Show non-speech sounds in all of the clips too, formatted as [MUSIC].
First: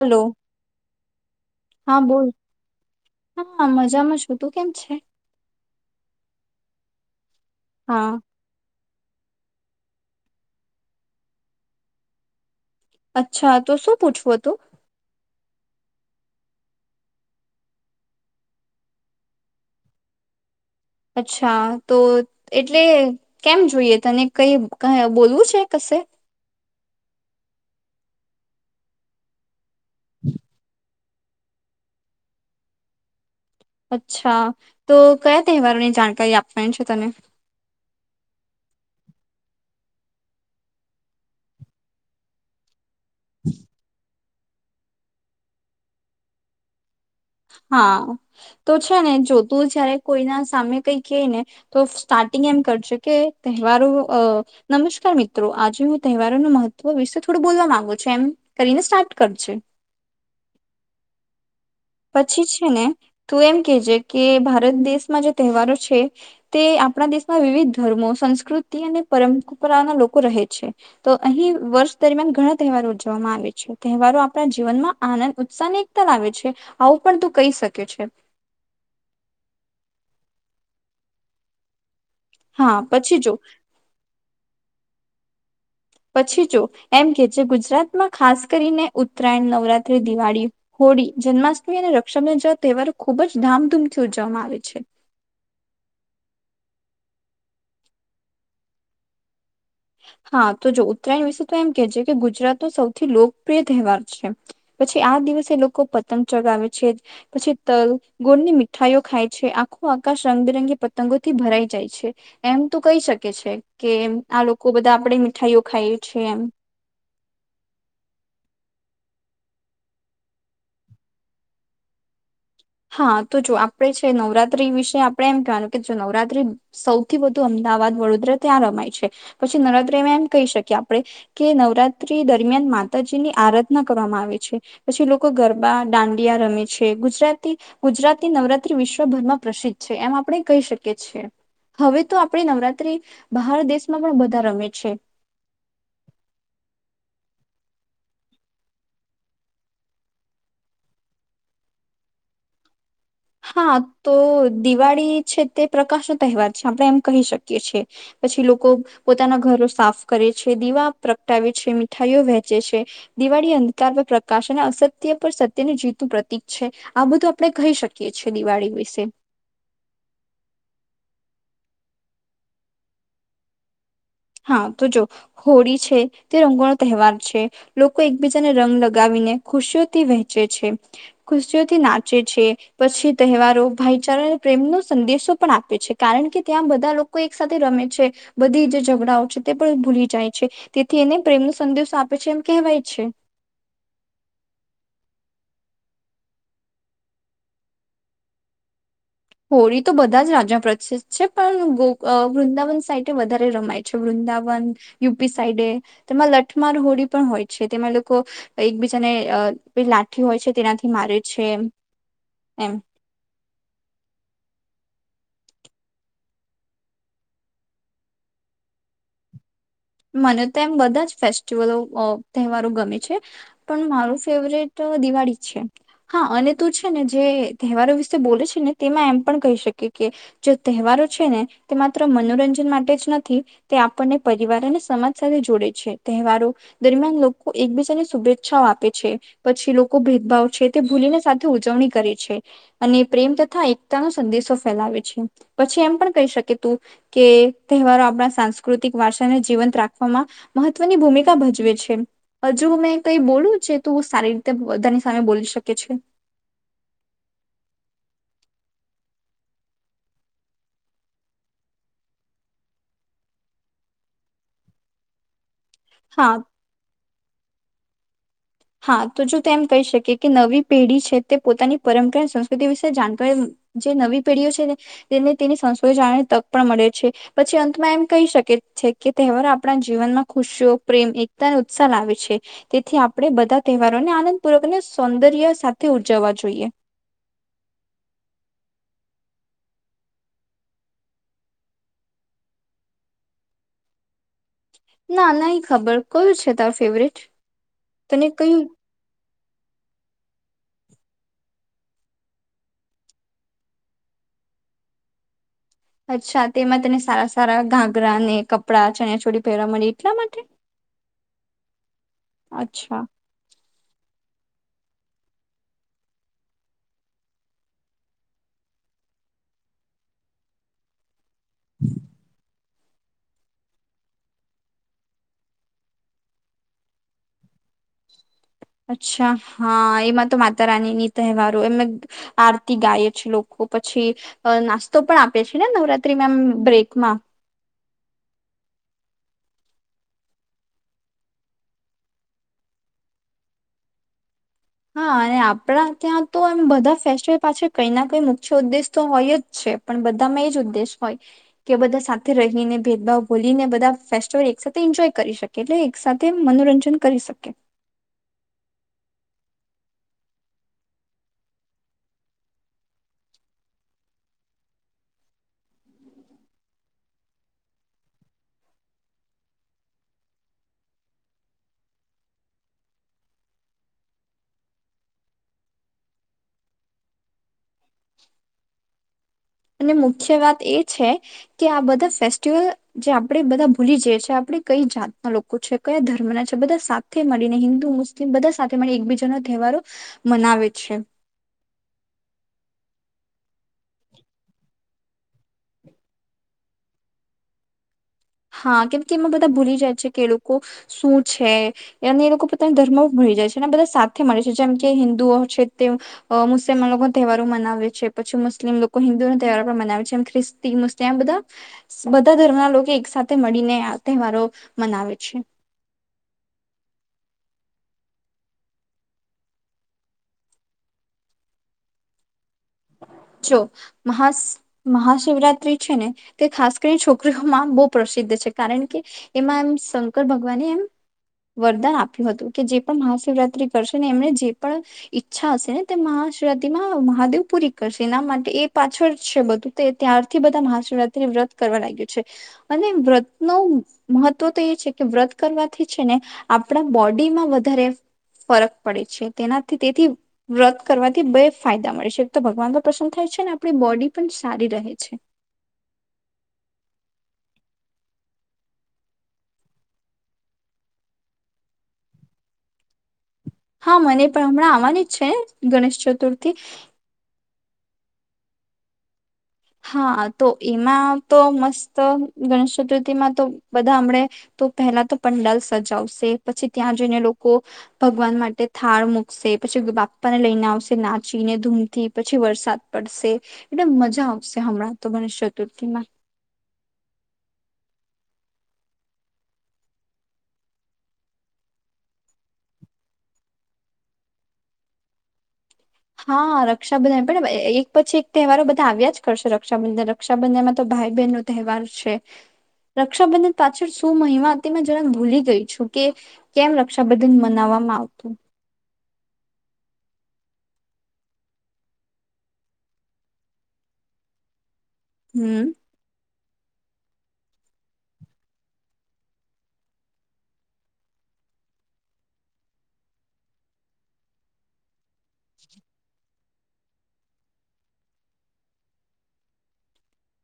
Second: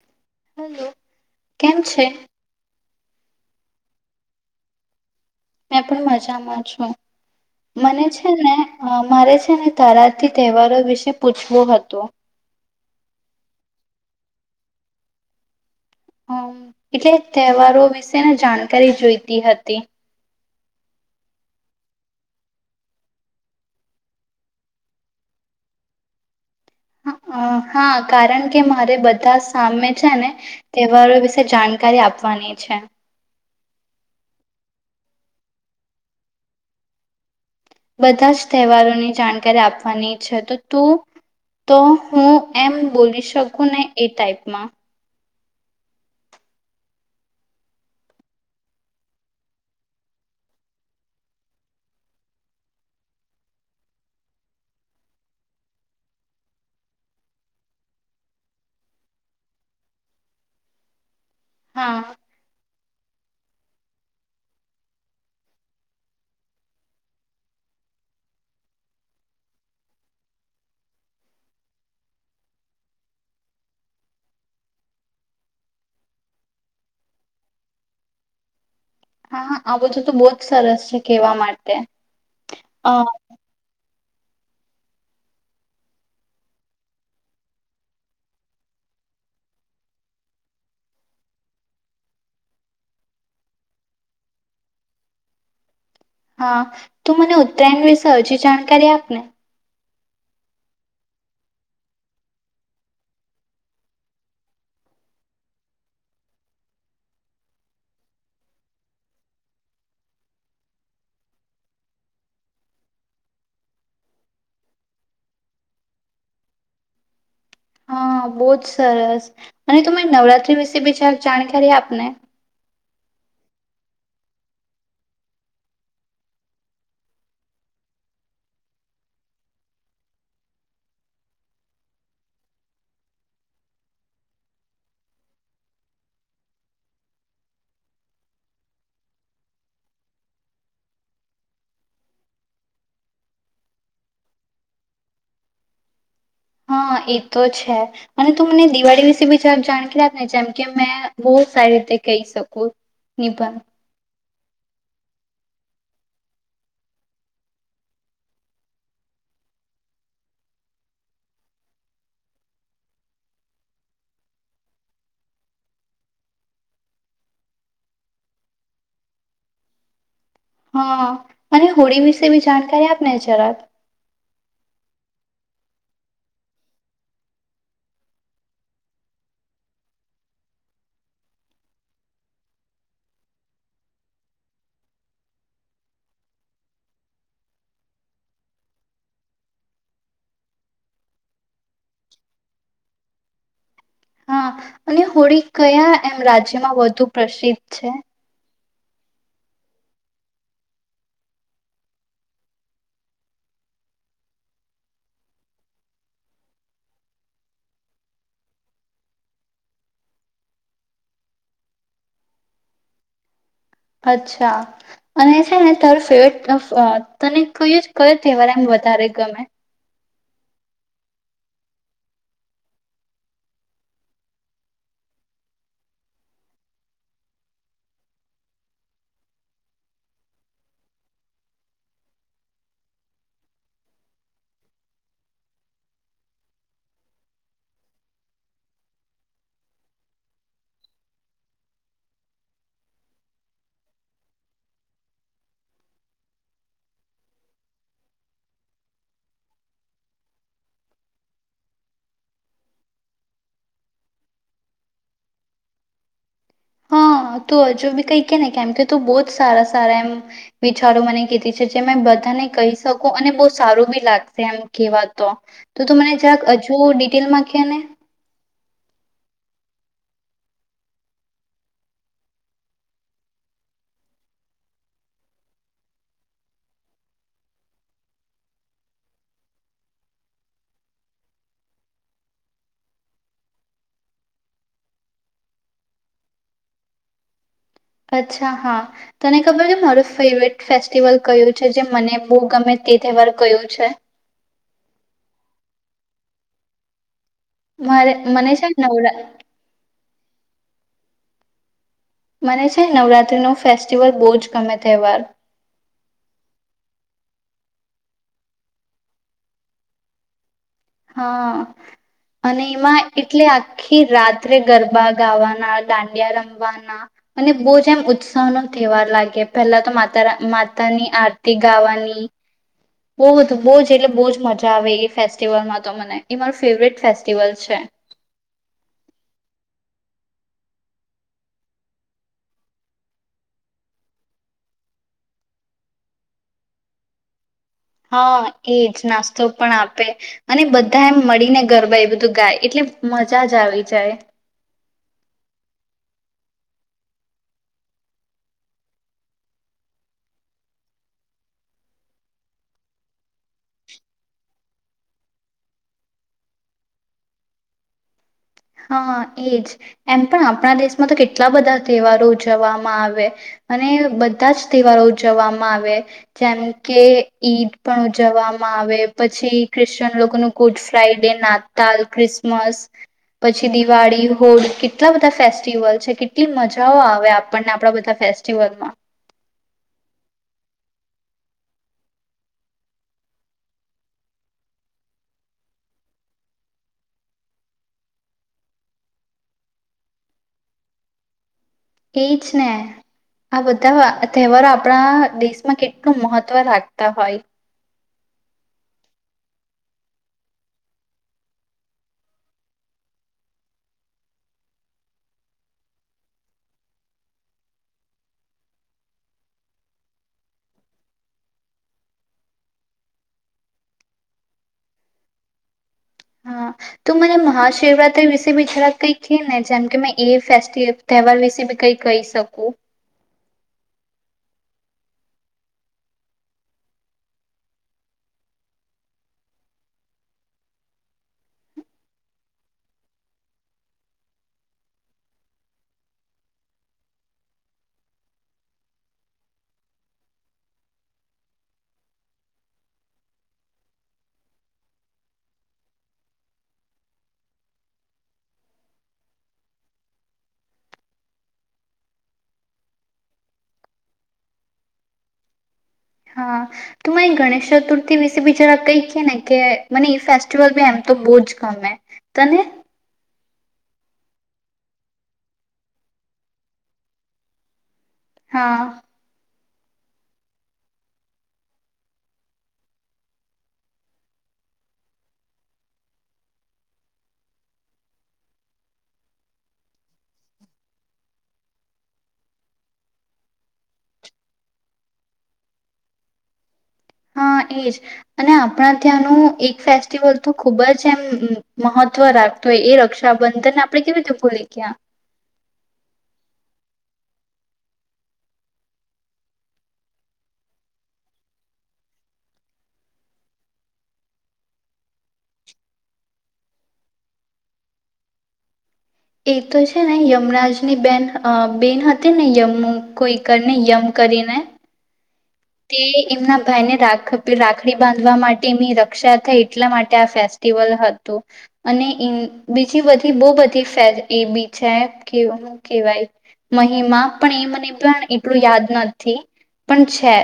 Hello hello કેમ હા છે બોલ હા મજામાં છું તું કેમ છે મે પણ મજામાં છું. મને હા છે ને અ મારે અને તારાતી તહેવારો વિશે પૂછવું હતું. અચ્છા તો શું પૂછવું હતું. હમ એટલે તહેવારો વિશેને જાણકારી જોઈતી હતી. અચ્છા તો એટલે કેમ જોઈએ તને કઈ બોલવું છે કશે હા કારણ કે મારે બધા સામે છે ને.. [UNINTELLIGIBLE] વિશે જાણકારી આપવાની છે. અચ્છા તો કયા તહેવારોની જાણકારી આપવાની છે તને બધા જ તહેવારોની જાણકારી આપવાની છે તો તું તો હું એમ.. બોલી શકું ને એ ટાઈપ.. ના હા તો છે ને જોતું જયારે કોઈના સામે કઈ કેય ને તો સ્ટાર્ટિંગ એમ કરજે કે તહેવારો અ નમસ્કાર મિત્રો આજે હું તહેવારોનું મહત્વ વિશે થોડું બોલવા માંગુ છું એમ કરીને સ્ટાર્ટ કરજે. હા પછી છે ને તું એમ કેજે કે ભારત દેશમાં જે તહેવારો છે તે આપણા દેશમાં વિવિધ ધર્મો સંસ્કૃતિ અને પરંપરાના લોકો રહે છે તો અહીં વર્ષ દરમિયાન ઘણા તહેવારો ઉજવામાં આવે છે તહેવારો આપણા જીવનમાં આનંદ ઉત્સાહને એકતા લાવે છે. આવું પણ તું કહી શકે છે. હા આ બધું તો બહુ જ સરસ છે કહેવા માટે હા અ પછી જો પછી જો એમ કે જે ગુજરાતમાં ખાસ કરીને ઉત્તરાયણ નવરાત્ર્રીદિવાળી હોળી જન્માષ્ટમી અને રક્ષાંધ જેવા તહેવારો ખૂબ જ ધામધૂમથી ઉજવવામાં આવે છે હા તું મને ઉત્તરાયણ વિશે હજી જાણકારી આપને હા તો જો ઉત્તરાયણ વિશે તો એમ કે છે કે ગુજરાતનો સૌથી લોકપ્રિય તહેવાર છે પછી આ દિવસે લોકો પતંગ ચગાવે છે પછી તલ ગોરની મીઠાઈઓ ખાય છે આખો આકાશ રંગબેરંગી પતંગોથી ભરાઈ જાય છે એમ તો કહી શકે છે કે આ લોકો ખુ બધા આપણે મીઠાઈઓ ખાઈએ છીએ એમ હા બહુજ સરસ અને ત નવરાત્રી વિશે બીજાર જાણકારી આપને હા તો જો આપણેે છે નવરાત્રી વિશે આપણે એમ કહેવાનું કે જો નવરાત્રી સૌથી વધુ અમદાવાદ વડોદરા ત્યાં રમાય છે પછી નવરાત્રી એમાં એમ કહી શકીએ આપણે કે નવરાત્રી દરમિયાન માતાજીની આરાધના કરવામાં આવે છે પછી લોકો ગરબા દાંડિયા રમે છે ગુજરાત... ગુજરાતની નવરાત્રી વિશ્વભરમાં પ્રસિદ્ધ છે એમ આપણે કહી શકીએ છએ હવે તો આપણી નવરાત્રી બહાર દેશમાં પણ બધા રમે છે. હા એ તો છે અને તું મને દિવાળી વિશે બી જબ જાણકાર રા ને જેમ કે મેં બહુ સારી રીતે કહી શકું નિબંધ હા તો દિવાળી છે તે પ્રકાશ નો તહેવાર છે આપણે એમ કહી શકીએ છીએ, પછી લોકો પોતાના ઘરો સાફ કરે છે દીવા પ્રગટાવે છે મીઠાઈઓ વહેંચે છે, દિવાળી અંધકાર પર પ્રકાશ અને અસત્ય પર સત્યને જીતું પ્રતિક છે, આ બધું આપડણે કહી શકીએ. કે છે દિવાળી વિશે. હા અને હોળી વિશે બી જાણકારી આપને જરાક. હા તો જો હોળી છે તે રંગો નો તહેવાર છે, લોકો એકબીજાને રંગ લગાવીને ખુશીઓથી વહેંચે છે, ખુશીઓથી નાચે છે પછી તહેવારો ભાઈચારાને પ્રેમનો સંદેશો પણ આપે છે કારણ કે ત્યાં બધા લોકો એક સાથે રમે છે, બધી ડા છે તે પણ ભૂલી જાય છે, તેથી એને પ્રેમ ન સંદેશો આપે છે એમ કહેવાય છે. હા, અને હોળી કયા એમ રાજ્યમાં વધુ પ્રસિદ્ધ છે? હોળી તો બધા જ રાજ્યો પ્રસિદ્ધ છે પણ વૃંદાવન સાઈડ વધારે રમાય છે વૃંદાવન, યુપી સાઈડે તેમાં લઠમાર હોળી પણ હોય છે તેમાં લોકો, એકબીજાને લાઠી હોય છે તેનાથી મારે છે એમ. અચ્છા, અને છે ને તારો ફેવરેટ તને કહ ક તહેવાર એમ વધારે ગમે? મને તો એમ બધા જ ફેસ્ટિવલો તહેવારો ગમે છે, પણ મારું ફેવરેટ દિવાળી છે, હા અને તું છે ને જે તહેવારો વિશે બોલે છે ને તેમાં એમ પણ કહી શકી કે, જે તહેવારો છે ને તે માત્ર મનોરંજન માટે જ નથી તે આપણને પરિવારને સમાજ સાથે જોડે છે તહેવારો, દરમિયાન લોકો એકબીજાને શુભેચ્છાઓ આપે છે પછી લોકો ભેદભાવ છે, તે ભૂલીને સાથે ઉજવણી કરે છે, અને પ્રેમ તથા એકતા ન સંદેશો ફેલાવે છે પછી એમ પણ કહી શકે તું કે તહેવારો આપણા સાંસ્કૃતિક વારસાને જીવન રાખવામાં, મહત્વની ભૂમિકા ભજવે છે, જો મેં કઈ બોલું છે તો સારી રીતે બધાની સામે બોલી શકે છે. હા તું હજુ બી કઈ કે ને કેમ કે ત બહુ જ સારા સારા, એમ વિચારો મને કીધી છે જે મે બધાને કહી શકું અને બહુ સારું બી લાગશે એમ કેવાતો. તો તું મને હા. જક હજુ ડિટેલમાં કે ને. હા તો જો તે એમ કહી શકી કે નવી પેઢી છે તે પોતાની પરંપરા અને સંસ્કૃતિ વિશે જાણતા જે નવી પેઢીઓ છેને તેને તેની સંસ્કૃતિ જાણવાની તક પણ મળે છે પછી અંતમાં એમ કહી શકે છે કે તહેવારો આપણા જીવનમાં ખુશીઓ પ્રેમ એકતા અને ઉત્સાહ લાવે છે, તેથી આપણે બધા તહેવારોને આનંદપૂર્વક અને સૌંદર્ય સાથે ઉજવવા જોઈએ. અચ્છા હા, તને ખબર છે મારું ફેવરેટ ફેસ્ટિવલ કયું છે જે મને બહુ ગમે તે તહેવાર કયો છે? ના નહી ખબર કોયું છે તારું ફેવરેટ? મારે તને મને કયું છેને નવડા મને છે નવરાત્રી નો ફેસ્ટિવલ બહુ જ ગમે તહેવાર. અચ્છા તેમાં તને સારા સારા ઘાગરા ને કપડાં ચણચોડી પહેરવા મળે એટલા માટે? હા. અને અચ્છા એમાં એટલે આખી રાત ત્રે ગરબા ગાવાના દાંડિયા રમવાના અને બહુ જ એમ ઉત્સાહ નો તહેવાર લાગે પેલા તો માતા રા માતાની આરતી ગાવાની બહુું બહુ જ એટલે બહુ જ મજા આવે એ ફેસ્ટિવલમાં તો મને એ માર ફેવરેટ ફેસ્ટિવલ છે. અચ્છા હા એમાં તો માતા રાનીની તહેવારો એમે આરતી ગાય છેએ લોકો પછી અહ નાસ્તો પણ આપે છે ને નવરાત્રીમાં એમ બ્રેકમાં. હા, એજ નાસ્તો પણ આપે અને બધા એમ મળીને ગરબા એ બધું ગાય એટલે મજા જ આવી જાય. હા, અને આપણા ત્યાં તો એમ બધા ફેસ્ટિવલ પાછ કઈ ના કઈ મુખ્ય ઉદ્દેશ તો હોય જ છે પણ બધામાં એ જ ઉદ્દેશ હોય કે બધા સાથે રહીને ભેદભાવ ભોલીને બધા ફેસ્ટિવલ એક સાથે એન્જોય કરી શકે એટલે એક સાથે મનોરંજન કરી શકે. હા, એજ એમ પણ આપણા દેશમાં તો કેટલા બધા તહેવારો ઉજવવામાં આવે અને બધા જ તહેવારો ઉજવવામાં આવે જેમ કે ઈદ પણ ઉજવવામાં આવે પછી ક્રિશ્ચયન લોકોનું ગુડ ફ્રાઈડે નાતાલ ક્રિસમસ પછી દિવાળી હોળી કેટલા બધા ફેસ્ટિવલ છે કેટલી મજાઓ આવે આપણને આપણા બધા ફેસ્ટિવલમાં. અને મુખ્ય વાત એ છે કે આ બધા ફેસ્ટિવલ જે આપડે બધા ભૂલી જઈ છીએ આપણે કઈ જાતના લોકો છે કયા ધર્મના છે બધા સાથે મળીને હિન્દુ મુસ્લિમ બધા સાથે મળી એકબીજાનો તહેવારો મનાવે છે. એજ ને આ બધા તહેવારો આપડા દેશમાં કેટલું મહત્વ રાખતા હોય હા, કેમકે એમાં બધા ભૂલી જાય છે કે એ લોકો શું છે અને એ લોકો પોતાના ધર્મ ભૂલી જાય છે બધા સાથે મળે છે જેમ કે હિન્દુઓ છે તેઓ અહ મુસ્લિમન તહેવારો મનાવે છે પછી મુસ્લિમ લોકો હિન્દુઓ તહેવારો પણ મનાવે છેમ ખ્રિસ્તી મુસ્લિમ એમ બધા બધા ધર્મના લોકો એક સાથે મળીને આ તહેવારો મનાવે છે. હા, તો મને મહાશિવરાત્રી વિશે બી જરાક કઈ કે ને જેમ કે મેં એ ફેસ્ટ તહેવાર વિશે બી કઈ કહી શકું. જો મહા મહાશિવરાત્રી છે ને તે ખાસ કરીને છોકરીઓમાં બહુ પ્રસિદ્ધ છે કારણ કે એમાં એમ શંકર ભગવાને એમ વરદાન આપ્યું હતું કે જે પણ મહાશિવરાત્રી કરશે ને એમને જે પણ ઈચ્છા હશે ને તે મહાશિવરાત્રીમાં મહાદેવ પૂરી કરશે એના માટે એ પાછળ છે બધું તો ત્યારથી બધા મહાશિવરાત્રીને વ્રત કરવા લાગ્યું છે. અને વ્રતનું મહત્વ તો એ છે કે વ્રત કરવાથી છે ને આપણા બોડીમાં વધારે ફરક પડે છે. તેનાથી તેથી વ્રત કરવાથી બે ફાયદા મળે છે તો ભગવાન તો પ્રસન્ન થાય છે ને આપડી બોડી પણ સારી રહે છે. હા, તો મને ગણેશ ચતુર્થી વિશે બી જરા કઈ ક ને કે મને એ ફેસ્ટિવલ બી એમ તો બહુ જ ગમે. તને? હા, મને પણ હમણાં આવવાની જ છે ગણેશ ચતુર્થી. હા. હા તો એમાં તો મસ્ત ગણેશ ચતુર્થી માં તો બધા હમડે તો પહેલા તો પંડાલ સજાવશે પછી ત્યાં જઈને લોકો ભગવાન માટે થાળ મૂકશે પછી બાપ્પા ને લઈને આવશે નાચીને ધૂમથી પછી વરસાદ પડશે એટલે મજા આવશે. હણા તો ગણ ચતુર્થીમાં હા એજ અને આપણા ત્યાંનું એક ફેસ્ટિવલ તો ખૂબ જ એમ મહત્વ રાખતો હોય એ રક્ષાબંધનને આપણે કેવી રીતે ભૂલી ગયા. હા રક્ષાબંધન પણ એક પછી એક તહેવારો બધા આવ્યા જ કરશે રક્ષાબંધન રક્ષાબંધનમાં તો ભાઈ બહેન નો તહેવાર છે રક્ષાબંધન પાછળ શું મહિમા હતી મે જરા ભૂલી ગઈ છું કે કેમ રક્ષાબંધન મનાવવામાં આવતું. એ તો છે ને યમરાજની બેન બેન હતી ને યમ કોઈકરને યમ કરીને. હમ તે એમના ભાઈને રાખ રાખડી બાંધવા માટે એની રક્ષા થઈ એટલા માટે આ ફેસ્ટિવલ હતું અને બીજી બધી બહુ બધી એ બી છે. કે કેવાય મહિમા પણ એ મને પણ એટલું યાદ નથી પણ છે.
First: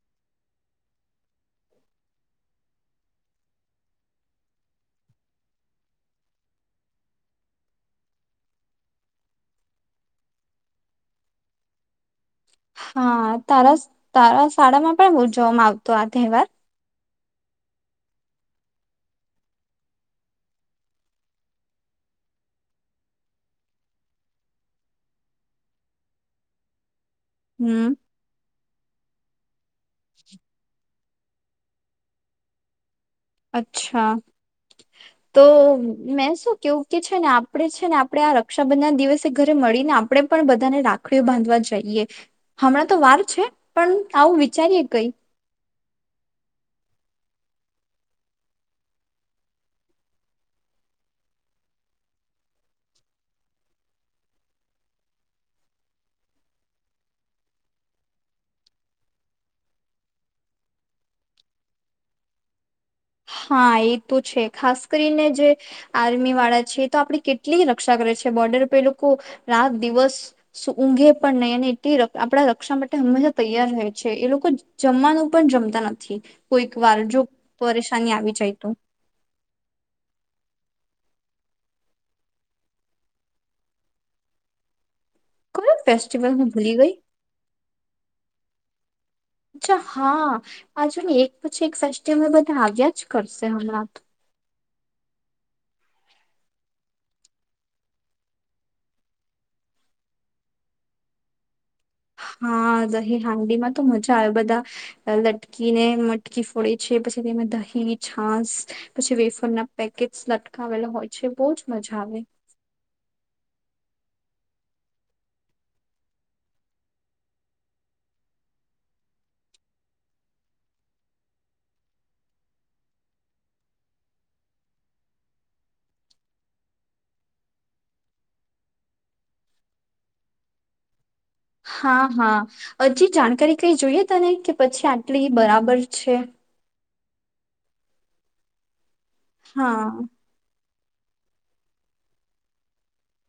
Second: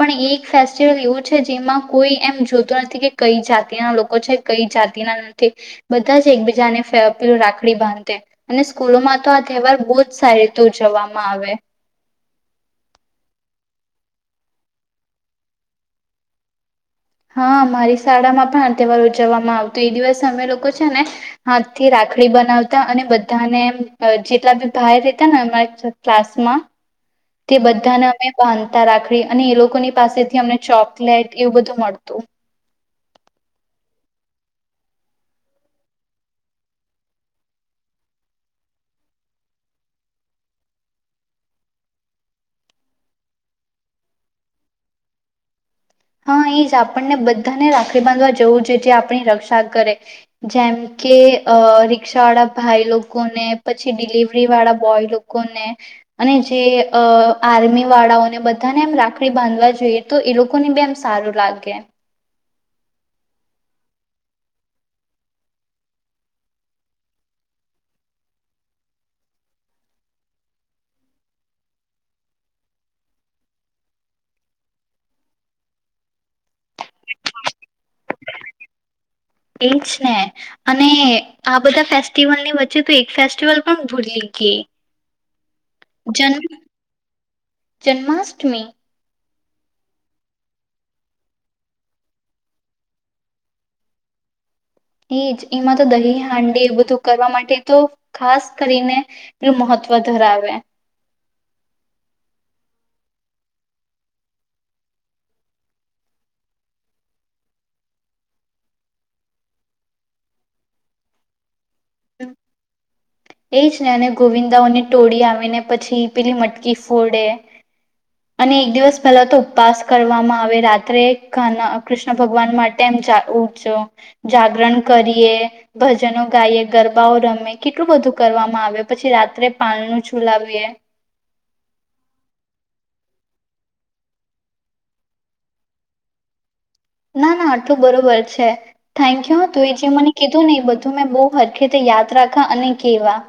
પણ એક ફેસ્ટિવલ એવું છે જેમાં કોઈ એમ જોતું નથી કે કઈ જાતિના લોકો છે કઈ જાતિના નથી બધા જ એકબીજાને ફું રાખડી બાંધે અને સ્કૂલોમાં તો આ તહેવાર બહુ જ સારી રીતે ઉજવવામાં આવે. હા તારા તારા શાળામાં પણ ઉજવવામાં આવતો આ તહેવાર હા મારી શાળામાં પણ તહેવાર ઉજવવામાં આવતો એ દિવસ અમે લોકો છે ને હાથથી રાખડી બનાવતા અને બધાને જેટલા બી બાર રહેતા ને અમારા ક્લાસમાં તે હમ બધાને અમે પાંધ રાખડી અને એ લોકો ને પાસેથી અમને ચોપ ટ એવું બધું મળતું. અચ્છા તો મેં શું કેવું કે છે ને આપણે છે ને આપણે આ રક્ષાબંધન દિવસે ઘરે મળીને આપણે પણ બધાને રાખડીઓ બાંધવા જઈએ હમણાં તો વાર છે પણ આવું વિચારીએ કઈ હા એ જ આપણને બધાને રાખડી બાંધવા જવું જોઈએ જે આપણી રક્ષા કરે જેમ કે અ રિકષા વાળા ભાઈ લોકોને પછી ડિલિવરી વાળા બોય લોકોને અને જે આર્મી વાળાઓને બધાને એમ રાખડી બાંધવા જોઈએ તો એ લોકોને બી એમ સારું લાગે. હા એ તો છે ખાસ કરીને જે આર્મી વાળા છે એ તો આપડી કેટલી રક્ષા કરે છે બોર્ડર પરે એ લોકો રાત દિવસ ઊંઘે પણ નહીં અને એટલી આપણા રક્ષા માટે હંમેશા તૈયાર રહે છે એ લોકો જમવાનું પણ જમતા નથી કોઈક વાર જો પરેશાની આવી જાય તો એજ ને અને અને આ બધા ફેસ્ટિવલ ની વચ્ચે તો એક ફેસ્ટિવલ પણ ભૂલી ગેઈ કોઈ ફેસ્ટિવલ હું ભૂલી ગઈ. અઠમી અચ્છા હા આજુ એક પછી એક સેસ્ટી અમે બધા આવ્યા જ કરશે હમણાં તો એજ એમાં તો દહી હાંડી એ બધું કરવા માટે તો ખાસ કરીને એલું મહત્વ ધરાવે હા દહી હાંડી માં તો મજા આવે બધા લટકી ને મટકી ફોડે છે પછી તેમાં દહી છાસ પછી વેફન ના પેકેટ લટકાવેલા હોય છે બહુ જ મજાવે. એ જ ને અને ગોવિંદાઓની ટોળી આવીને પછી પેલી મટકી ફોડે. અને એક દિવસ પહેલા તો ઉપવાસ કરવામાં આવે રાત્રે ઘ કૃષ્ણ ભગવાન માટે એમ ઉજો જાગરણ કરીએ ભજનો ગાઈએ ગરબાઓ રમે કેટલું બધું કરવામાં આવે પછી રાત્રે પાળનું છુલાવીએ હા હા હજી જાણકારી કઈ જોઈએ તને કે પછી આટલી બરાબર છે. ના ના આટલું બરોબર છે. થેન્કયુ તું એ હા જે મને કીધું ને એ બધ ધુ મેં બહુ હરખતે યાદ રાખા અને કેવા.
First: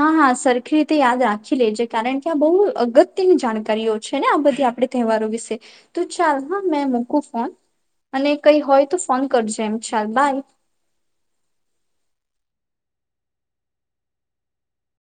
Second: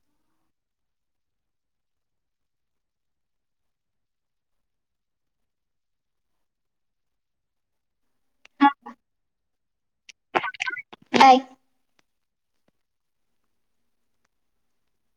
હા હા સરખી રીતે યાદ રાખી લેજે કારણ કે આ બહુ અગત્યની જાણકારીઓ છે ને આ બધી આપણે તહેવારો વિશે તો ચાલ હા મેં મૂકું ફોન અને કઈ હા હોય તો ફોન કરજે એમ ચાલ બાય. બાય.